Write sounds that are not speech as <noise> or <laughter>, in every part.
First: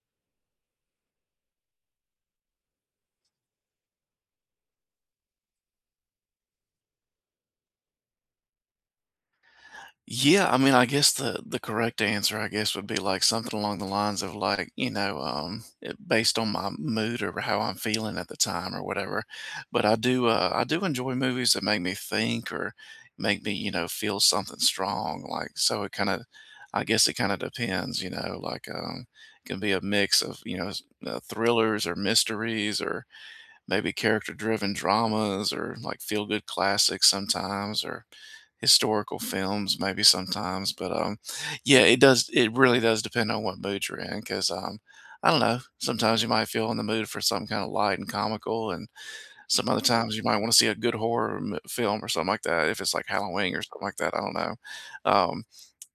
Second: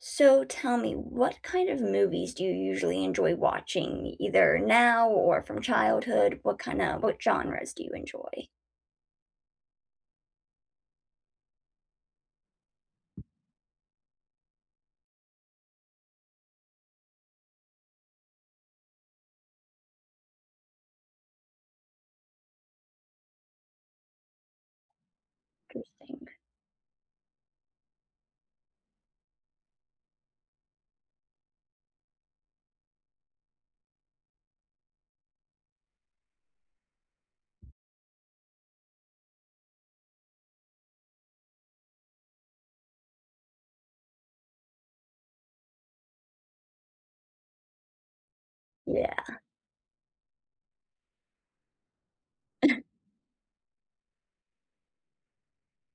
So tell me, what kind of movies do you usually enjoy watching, either now or from childhood? What kind of what genres do you enjoy? Yeah, I mean, I guess the correct answer, I guess, would be like something along the lines of like, based on my mood or how I'm feeling at the time or whatever. But I do enjoy movies that make me think or make me, feel something strong. Like, so Interesting. I guess it kind of depends, it can be a mix of, thrillers or mysteries or maybe character driven dramas or like feel good classics sometimes or historical films maybe sometimes, but yeah it does, it really does depend on what mood you're in, because I don't know, sometimes you might feel in the mood for some kind of light and comical, and Yeah. some other times you might want to see a good horror film or something like that, if it's like Halloween or something like that, I don't know. um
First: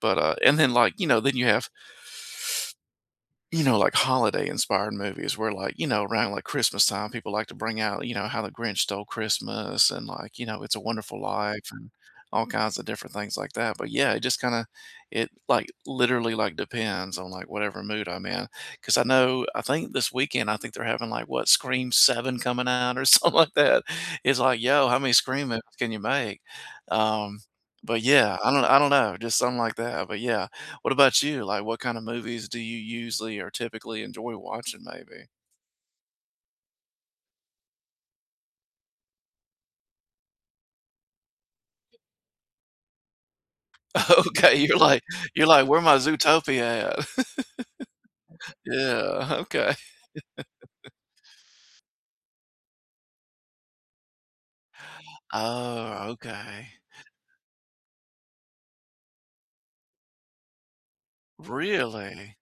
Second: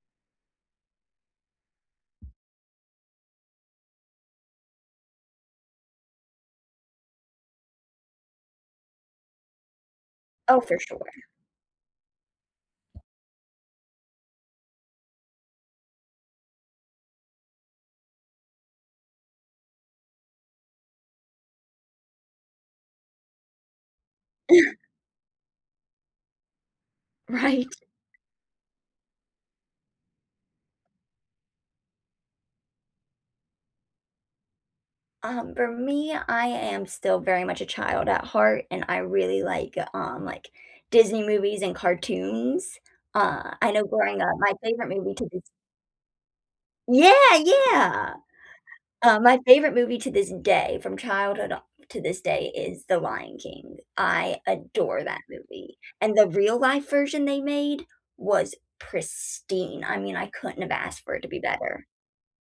but uh and then like, then you have, like holiday inspired movies where like, around like Christmas time, people like to bring out, How the Grinch Stole Christmas and like, Oh, It's for a sure. Wonderful <laughs> Life, and all kinds of different things like that. But yeah, it just kind of, it like literally like depends on like whatever mood I'm in. Cause I know, I think this weekend, I think they're having like what, Scream 7 coming out or <laughs> something like that. It's like, yo, how many Scream movies can you make? Um, Right. but yeah, I don't know, just something like that. But yeah, what about you? Like, what kind of movies do you usually or typically enjoy watching maybe? For me, I am still very much a child at heart, and I really like Disney movies and cartoons. I know <laughs> growing up, my Okay, favorite movie to this. you're like, "Where my Zootopia Yeah, at?" yeah. <laughs> Yeah, My okay. favorite movie to this day, from childhood up to this day, is The Lion King. I adore that movie, Oh, and the real okay. life version they made was pristine. I mean, I couldn't have asked for it to be better. Really?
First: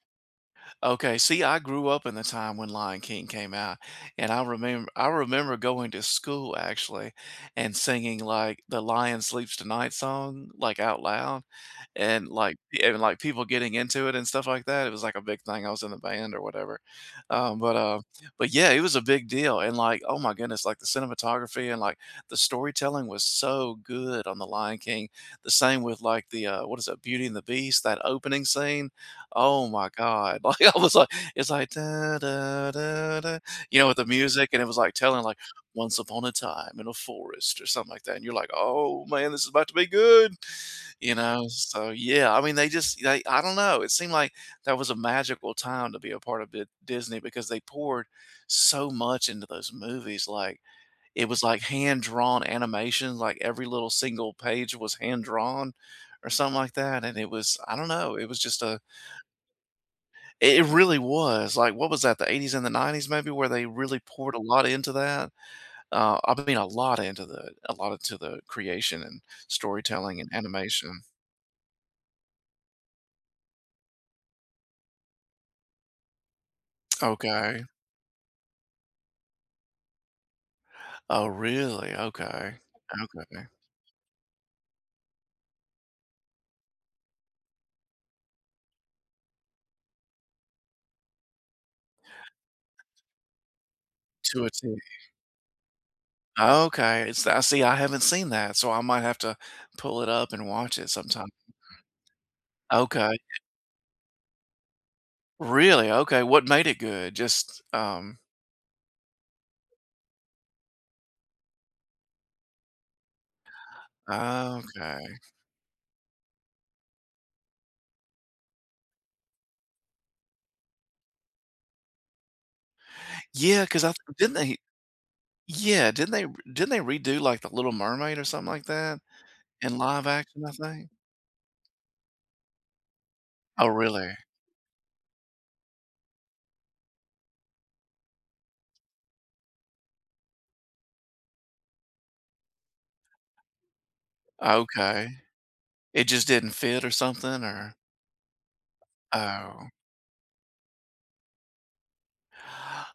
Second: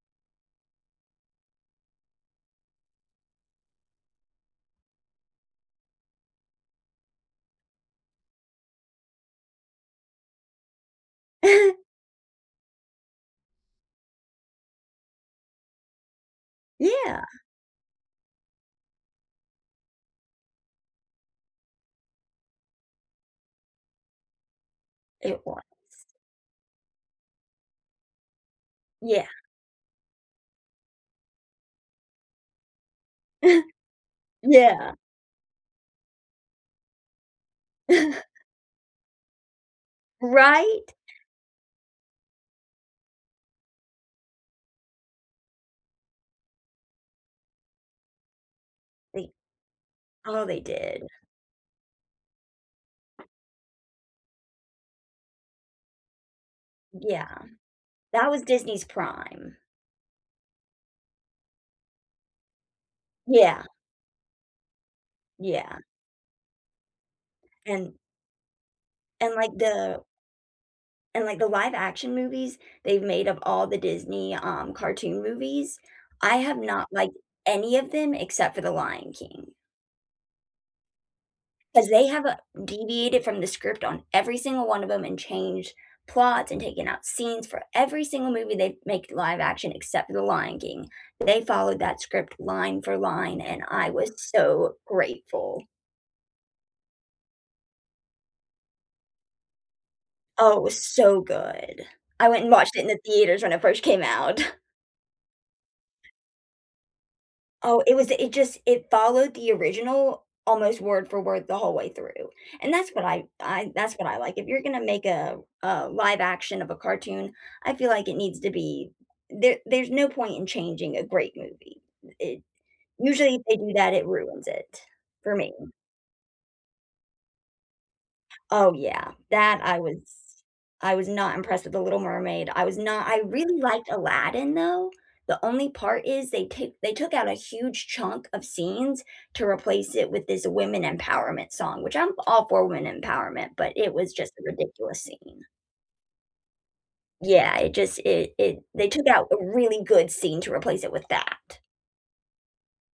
Okay, see, I grew up in the time when Lion King came out, and I remember going to school actually and singing like the Lion Sleeps Tonight song like out loud <laughs> and like and like people getting into it and stuff like that. It was like a big thing. I was in the band or whatever. Yeah, But but yeah, it was a big deal and like, oh my goodness, like the cinematography and like the storytelling was so good on the Lion King. it The was. same with like the what is it, Beauty and the Beast, that opening scene. Yeah. Oh my god. <laughs> Like, I was like, it's like da, da, da, da, <laughs> you know, with the music, and it was, Yeah. like, telling, like, "Once upon a time in a forest," or something like that, and you're <laughs> like, "Oh, man, this is about to be good," Right? you know? So, yeah, I mean, they I don't know, it seemed like that was a magical time to be a part of Di Disney because they poured so much They into those movies, oh, like, they did. it was, like, hand-drawn animation, like, every little single page was hand-drawn or something like that, and it Yeah. was, I don't know, it That was was just a, Disney's prime. it really was, like, what was that, the '80s and the '90s maybe, where Yeah, they really poured a lot into that? yeah, I mean, a lot into the, and creation and and, like, the storytelling and animation. and, like, the live action movies they've made of all the Disney, cartoon movies, I have not liked Okay. any of them except for The Lion King Oh, because really? they have, Okay. deviated from Okay. the script on every single one of them and changed plots and taken out scenes for every single movie they make live action except for The Lion King. They followed that script line for line, and I was To a T. so grateful. Okay, it's, I see, I haven't seen that, so I might have to pull it up and Oh, it watch was it so sometime. good. I went and watched it in the Okay. theaters when it first came out. Really? Okay, what made it good? Just, Oh, it was um, it just it followed the original almost word for word the whole way through, and that's what I that's what I like. If you're gonna make okay. a live action of a cartoon, I feel like it needs to be there's no point in changing a great movie. It usually, if they Yeah, do because that, I it didn't ruins they it for me. yeah, didn't they redo, like, The Little Mermaid or something like Oh, that yeah. That in live action, I think? I was not impressed with The Little Mermaid. I was not I really Oh, liked really? Aladdin, though. The only part is they took out a huge chunk of scenes to replace it with this women empowerment song, which I'm all for women empowerment, but it was just a ridiculous Okay. scene. It just didn't fit or something, Yeah, it or, just it it they took out a oh. really good scene to replace it with that.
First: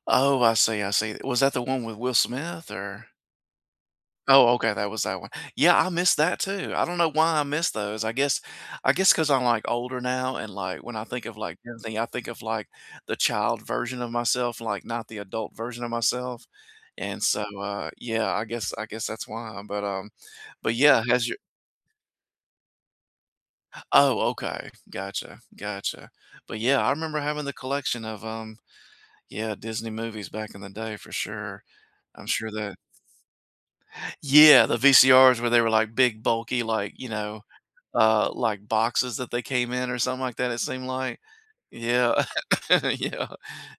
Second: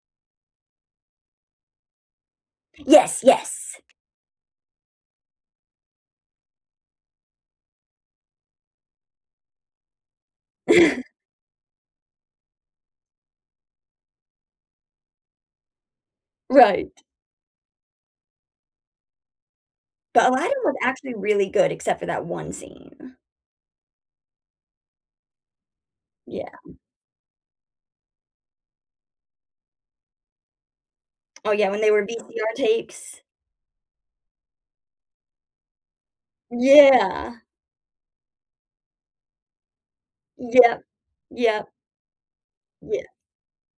Oh, I see, I see. Was that the one with Will Smith or, Yes, yes. oh, okay, that was that one. Yeah, I missed that too. I don't know why I missed those. I guess, because 'cause I'm, like, older now, and, like, when I <laughs> think of, like, Disney, I think of, like, the child version of myself, like, not the adult version of myself, Right. and so, yeah, I guess that's why, But Aladdin but was yeah, actually has your, really good except for that one scene. oh, okay, gotcha, Yeah. but yeah, I remember having the collection of, yeah, Disney movies back in the day for Oh, sure. yeah, when they were I'm sure VCR that, tapes. yeah, the VCRs where they were, like, big, bulky, like, you Yeah. know, like, boxes that they came in or something like that, it Yep, seemed like. yep, Yeah. <laughs> yeah. Yeah,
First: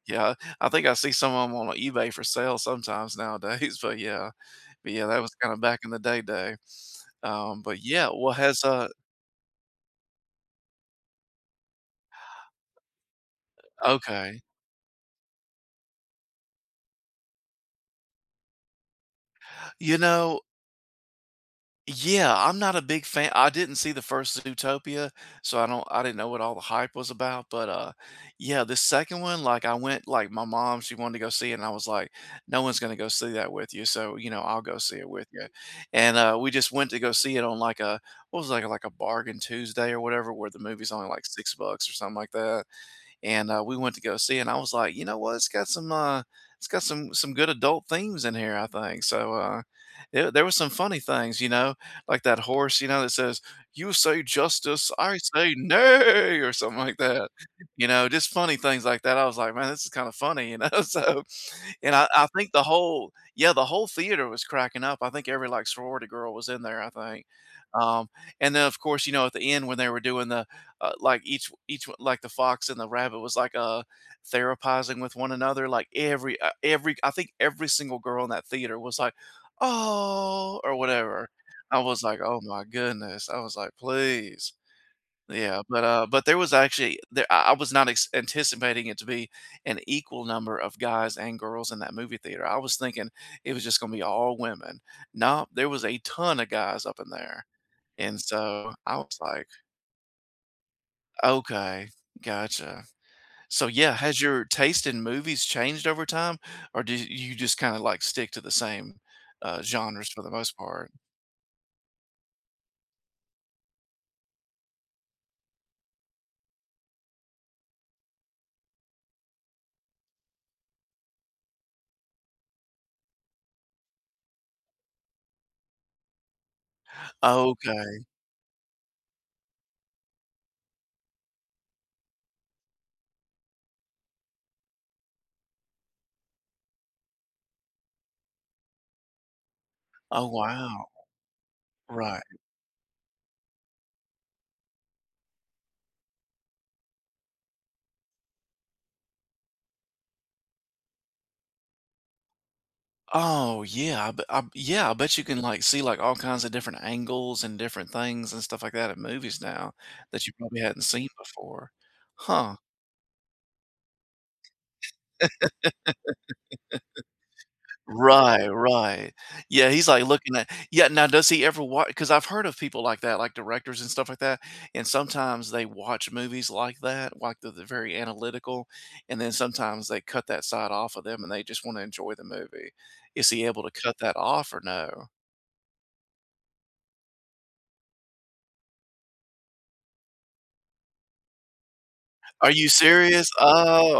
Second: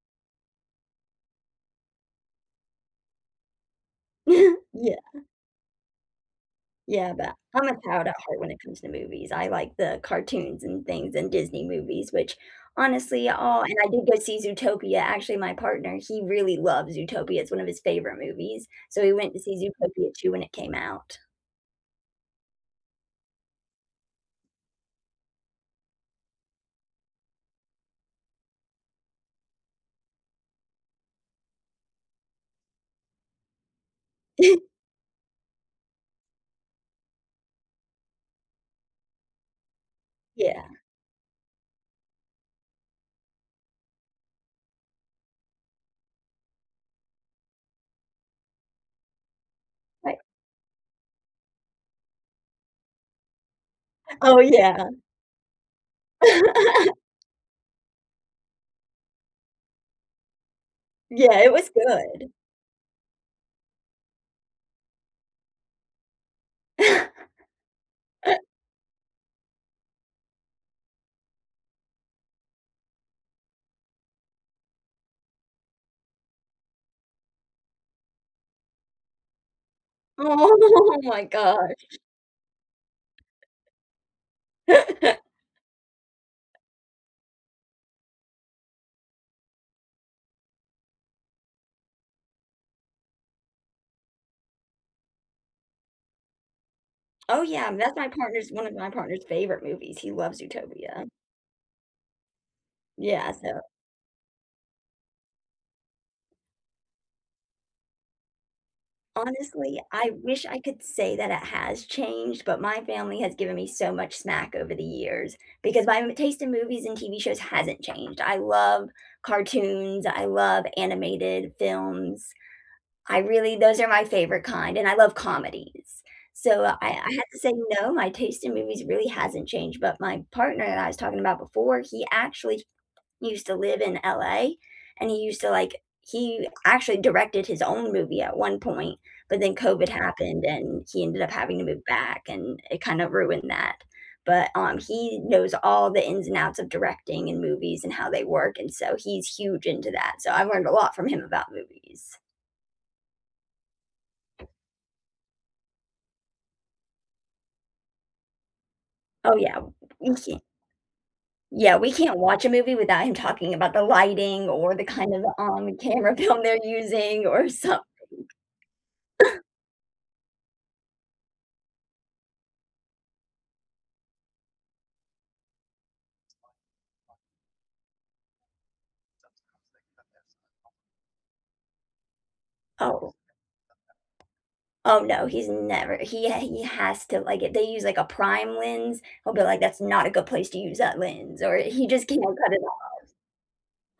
yeah. I think I see some of them on eBay for sale sometimes nowadays, <laughs> but yeah. <laughs> But, Yeah, yeah, that was kinda back in the day day. yeah, but I'm a But, yeah, child at what heart when it has, comes uh, to movies. I like the cartoons and things and Disney movies, which honestly, all and I did go see okay. Zootopia. Actually, my partner, he really loves Zootopia. It's one of his favorite movies, so we went to see You Zootopia 2 know, when it came out. yeah, I'm not a big fan. I didn't see the first Zootopia, so I didn't know what all the hype was about, but yeah, the second one, like I went, like my mom, she wanted to go see it, and I was like, no one's going to go see that with you, so, you know, I'll <laughs> go see it with you. And uh, we just went to go see it on like a, what was it, like a bargain Tuesday or whatever, where the Yeah, movie's only like $6 or something like that, and we went to go see it, and I was like, you know what? It's got some it's got some good adult themes in here, I think. So right. There was some funny things, you know, like that horse, you know, that says, "You say Oh, yeah. justice, I say nay," or something like <laughs> that. You know, just funny things like that. I was like, man, this is kind of funny, you know. <laughs> So, Yeah, it was and I good. think the whole, yeah, the whole theater was cracking up, I think every like sorority girl was in there I think. <laughs> um, and then of course, you know, at the end when they were doing the each like, the fox and the rabbit was like, therapizing with one another, like every every, I think every single girl in that theater was like, oh, or Oh my whatever. I gosh. was like, oh my goodness, I was like, please. <laughs> Yeah, but there was actually, there I was not anticipating it to be an equal number of guys and girls in that movie theater. I was thinking it was just going to be all women. No, there was a ton of guys up in Oh, there, yeah, that's my and partner's one so of my I was partner's like, favorite movies, he loves Utopia. okay, gotcha. Yeah, so, So yeah, has your taste in movies changed over time, or do you just kind of like stick to the same honestly, genres I for the wish most I could part? say that it has changed, but my family has given me so much smack over the years because my m taste in movies and TV shows hasn't changed. I love cartoons, I love animated films, I really those are my favorite kind, and I love comedies. So, I had to say, "No, Okay. my taste in movies really hasn't changed," but my partner that I was talking about before, he used to live in LA, and he used to, like he actually directed his own movie at one point, but then COVID Oh happened, wow. and he ended up having to move Right. back, and it kind of ruined that. But, he knows all the ins and outs of directing and movies and how they work, and so he's huge into that, so I've learned a lot from him about movies. Oh yeah. Yeah. I bet you can like see like all kinds of different angles and different things and stuff like that in Oh, movies yeah. now, We that you can't probably hadn't seen before. yeah, we can't watch a Huh. movie without him talking about the lighting or the kind of, camera <laughs> film they're using or some Right, right. Yeah, he's, like, looking at, yeah, now does he ever watch? Because 'cause I've heard of people like that, like directors and stuff like that, and sometimes they watch movies like that, like, they're very analytical, and then sometimes they cut that side off of them and they just wanna enjoy the movie. oh. Is he able to cut that off or Oh, no? no, he's never he he has to, like, if they use, like, a prime lens, he'll be like, "That's not a good place to use that lens," or he just can't Are cut it you off. serious?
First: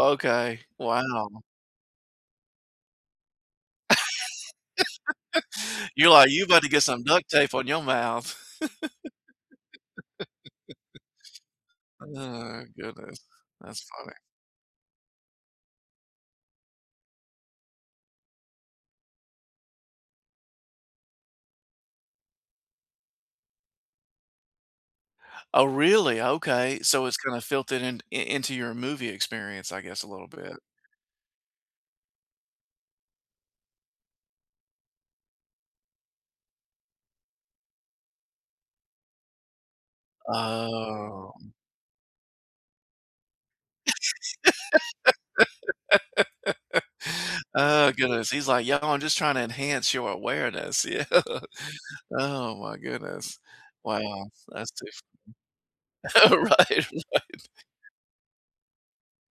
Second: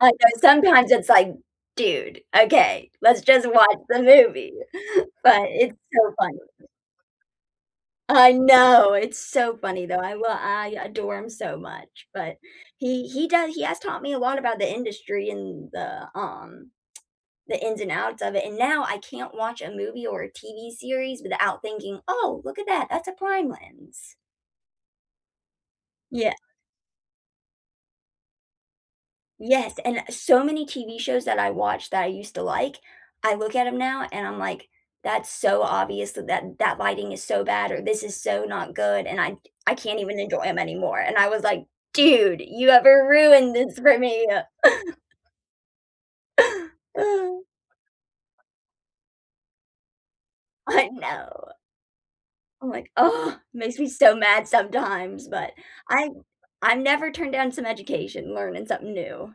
I know okay. sometimes it's Wow. like, "Dude, okay, let's just watch the movie," <laughs> but it's You're so like, funny. "You about to get some duct tape on your I mouth." <laughs> know, it's so funny, though, I will. I adore him so much, but Oh, goodness. He has That's taught me funny. a lot about the industry and the, ins and outs of it, and now I can't watch a movie or a TV series without thinking, "Oh, look at that, that's a crime lens." Oh, really? Yeah. Okay, so it's kinda filtered in I into your movie experience, Yes, I and guess, a little so bit. many TV shows that I watched that I used to like, I look at them now and I'm like, "That's so obvious that that lighting is so bad," or, "This is so not good," and I can't even enjoy them anymore, and I Oh. was like, "Dude, you ever ruined this for me." <laughs> Oh, goodness, he's like, "Yo, I'm just trying to enhance your awareness." I Yeah. know. <laughs> Oh I'm my like, goodness. "Ugh," makes me so Wow, mad that's too sometimes, but I fu, <laughs> I've never turned right. down some education, learning something new.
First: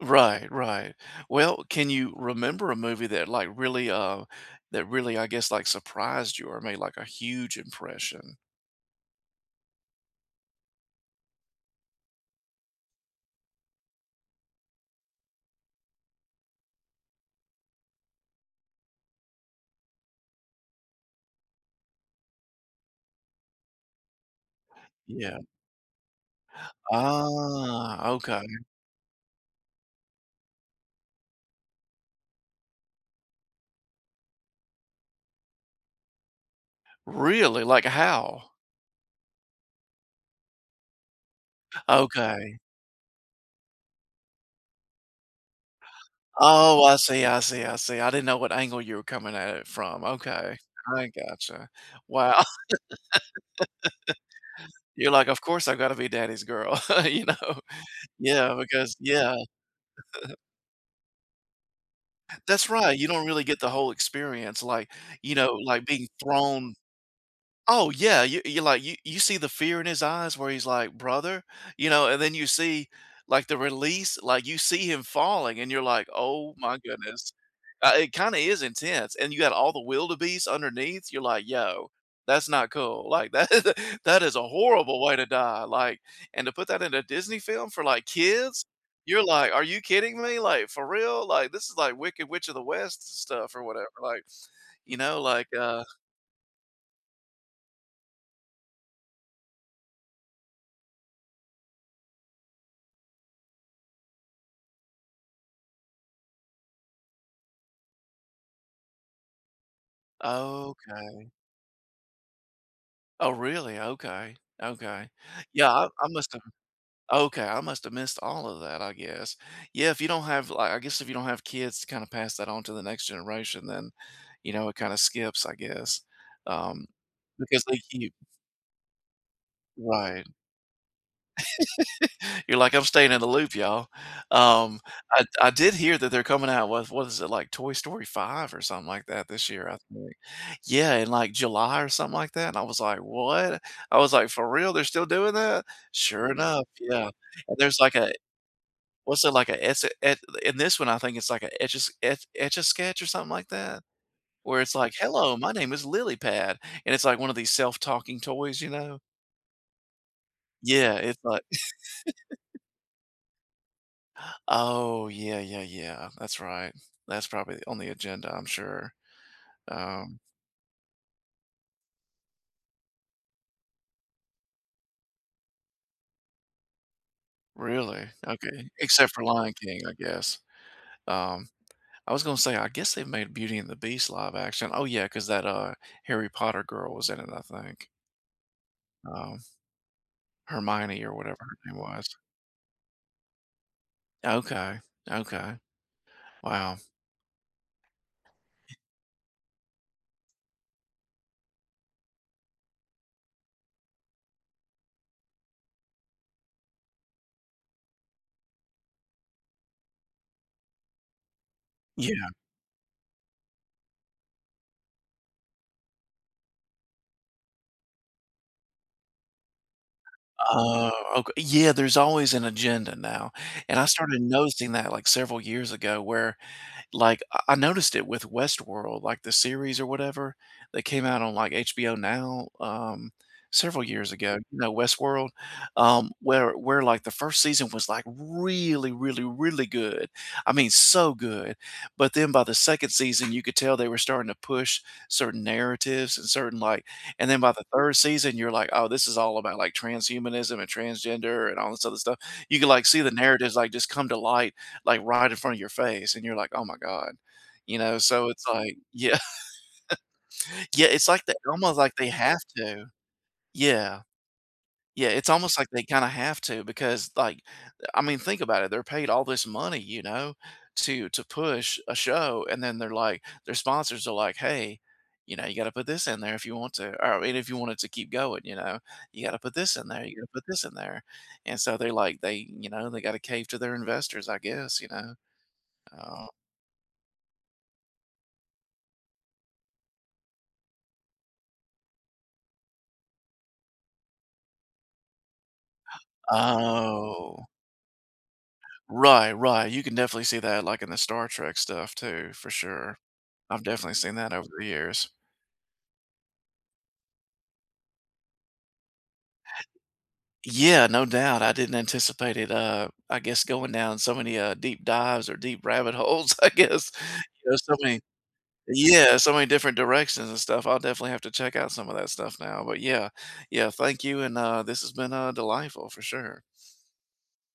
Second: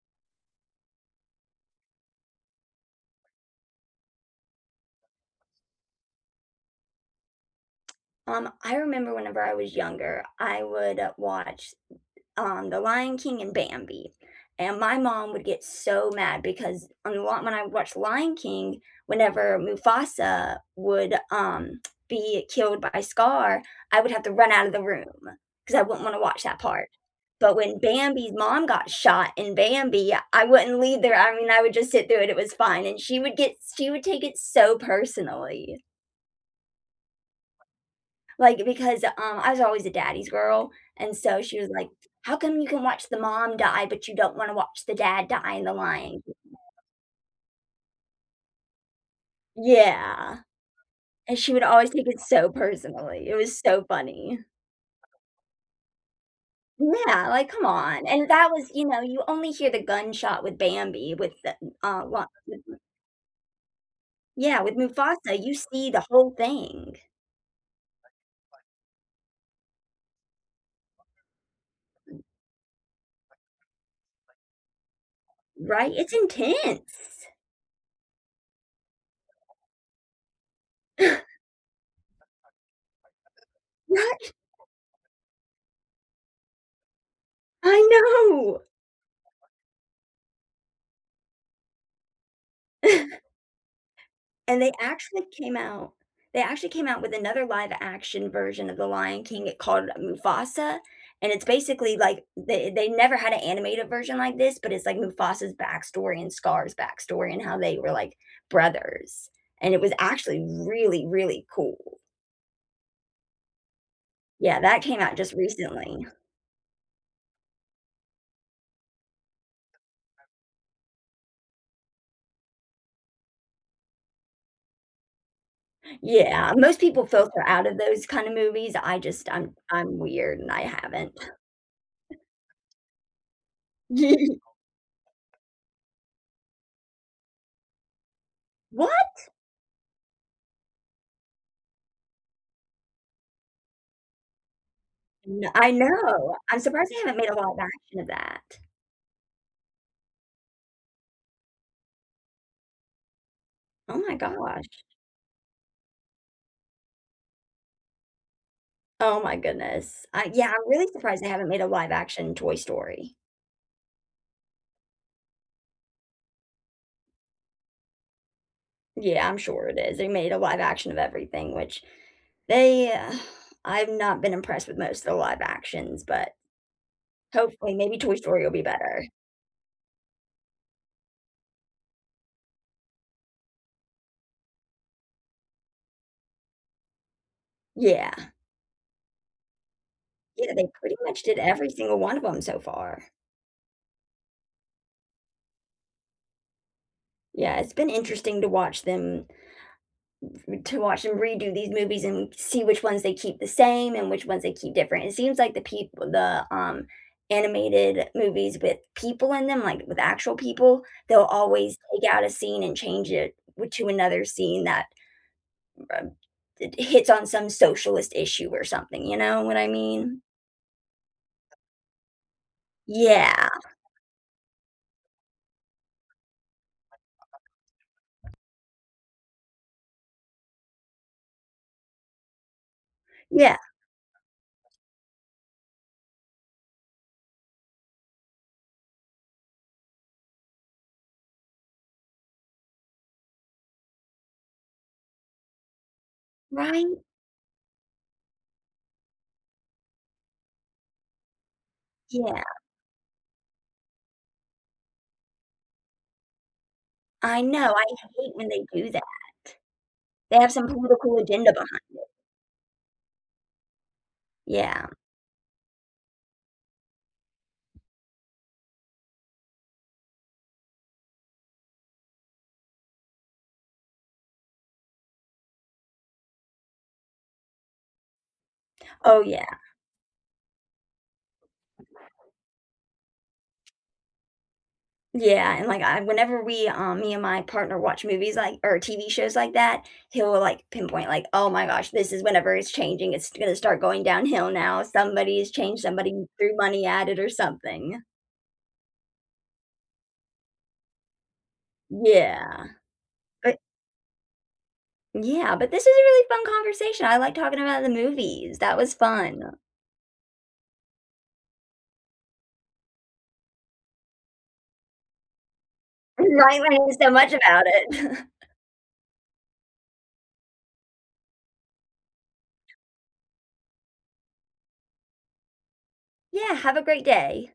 Right, right. Well, can you remember a movie that, like, really, that really, I guess, like, surprised you or made, like, a huge impression? I remember whenever I was younger, I would, watch The Lion King and Bambi, and my mom would get so mad because on the lot when I watched Lion King, whenever Mufasa would, be killed by Scar, I would have to run out of the room Yeah. because I wouldn't wanna watch that part. But when Ah, Bambi's okay. mom got shot in Bambi, I wouldn't leave there, I mean, I would just sit through it, it was fine, and she would take it so personally. Really? Like, how? Like, because, I was always a daddy's girl, and so she was like, "How Okay. come you can watch the mom die, but you don't wanna watch the dad die in the line?" Oh, I see. I didn't know what angle you were coming at it from. Yeah, Okay, I and she would gotcha. always take it Wow. so personally, it was so funny. <laughs> You're like, "Of course, I've gotta be daddy's girl," <laughs> you Yeah, like, know? come on, and that Yeah, was you because know, you yeah. only hear the gunshot with Bambi, with the, what That's right, you don't really get the whole experience, yeah, with like, you Mufasa, know, you like see the being whole thrown. thing, Oh yeah, you, you see the fear in his eyes where he's like, "Brother," you know, and then you see like the release, like you see him falling, and you're right? like, It's "Oh my intense. goodness," it kind of is intense, and you got all the wildebeest underneath. You're <gasps> <laughs> like, "Yo, that's not cool." Like that <laughs> that Right? is a horrible way to die. Like, and to put that in a Disney film I for like know. kids, you're like, "Are you kidding me?" Like for real? Like this is like Wicked Witch of the West <laughs> stuff or whatever. Like, And you know, like uh, they actually came out with another live action version of The Lion King It called Mufasa, and it's basically like they never had an animated version like this, but it's like Mufasa's backstory and Scar's backstory and how they were like brothers, and it was actually really, okay. really cool. Oh, really? Okay, Yeah, that came okay. out just Yeah, recently. I must have okay, I must have missed all of that, I guess. Yeah, if you don't have like, I guess if you don't have kids to kinda pass that on to the next generation, then, you know, it kinda skips, I guess, Yeah, most um, people filter because out of they those keep kind of movies. I just I'm right. weird and I haven't. You're like, "I'm staying in the loop, y'all." <laughs> Um, I did hear that they're coming out with what is it, like Toy Story 5 or something like What? that this year, I think. Yeah, in, like, July or something like that, and I was like, "What?" I was like, "For real? They're still doing N that?" I Sure know. I'm enough, surprised they yeah. haven't made a And live there's like action of a that. what's it, like a it's it in this one, I think it's like a Etch a Sketch or something like that, Oh my where gosh. it's like, "Hello, my name is Lily Pad," and it's like one of these self-talking toys, Oh my goodness. I yeah, I'm really Yeah, it's surprised they like haven't made a live action Toy Story. oh, yeah, yeah, yeah. That's right. That's probably on the agenda, I'm sure. Yeah, I'm sure it is. They Um, made a live action of everything, which they I've not been impressed with most of the live actions, but hopefully maybe really? Toy Story will be Okay. better. Except for Lion King, I guess. Um, I was gonna say, I guess they made Beauty and the Beast live action. Oh yeah, 'cause that, Harry Potter girl was in it, I think. Yeah. Um, Yeah, they pretty Hermione or much whatever did her every name single was. one of them so far. Okay, okay. Wow. Yeah, it's been interesting to watch them redo these movies and see which ones they keep the same and which ones they keep different. It seems like the animated movies with people in them, like, with actual people, they'll always take out Yeah. a scene and change it with to another scene that, um, it hits on some socialist issue or something, you know what I mean? Oh, okay. Yeah, there's always an agenda now, Yeah. and I started noticing that, like, several years ago where like I noticed it with Westworld, like the series or whatever that came out on, like, HBO Now, Yeah. several years ago, you know, Westworld, where, like, the 1st season was, like, really, really, really good. I mean, so good, but then by the 2nd season, you could tell they were starting to push certain narratives and certain, like Right? and then by the 3rd season, you're like, "Oh, this is all about, like, transhumanism and transgender and all this other stuff." Yeah. You could, like, see the narratives, like, just come to light like, right in front of your face, and you're like, "Oh my god." I know, You I know, so hate it's when they like do that. yeah. <laughs> They have some Yeah, it's political like they agenda almost like behind. they have to. Yeah. Yeah. Yeah, it's almost like they kinda have to because, like, I mean, think about it, they're paid all this money, you know, to push a show, and then they're like their sponsors are like, "Hey, you know, you gotta put this in there if you want to, or I mean, if you want it to keep going, you know, Oh, you gotta yeah. put this in there, you gotta put this in there." And so they're like they you know, they gotta cave to their investors, I guess, Yeah, and, like, I Um whenever we, me and my partner watch movies like or TV shows like that, he'll, like, pinpoint, like, "Oh my gosh, this is whenever it's changing, it's gonna start going downhill now, somebody's changed, somebody threw money at it or Oh. something." Right, right, you can definitely see that, like, in the Star Trek stuff too, for Yeah, sure. but I've definitely seen that over the years. yeah, but this was a really fun conversation, I like talking about the movies, that was fun. <laughs> Yeah, no doubt, I didn't anticipate it, I guess, going down so many, deep dives or deep rabbit holes, <laughs> I Right, guess. learning so much You know, about so many it. <laughs> Yeah, so many different directions and stuff, I'll definitely have to check out some of that stuff now, but yeah. Yeah, thank you, and, this has been, delightful for sure. Yeah, have a great day.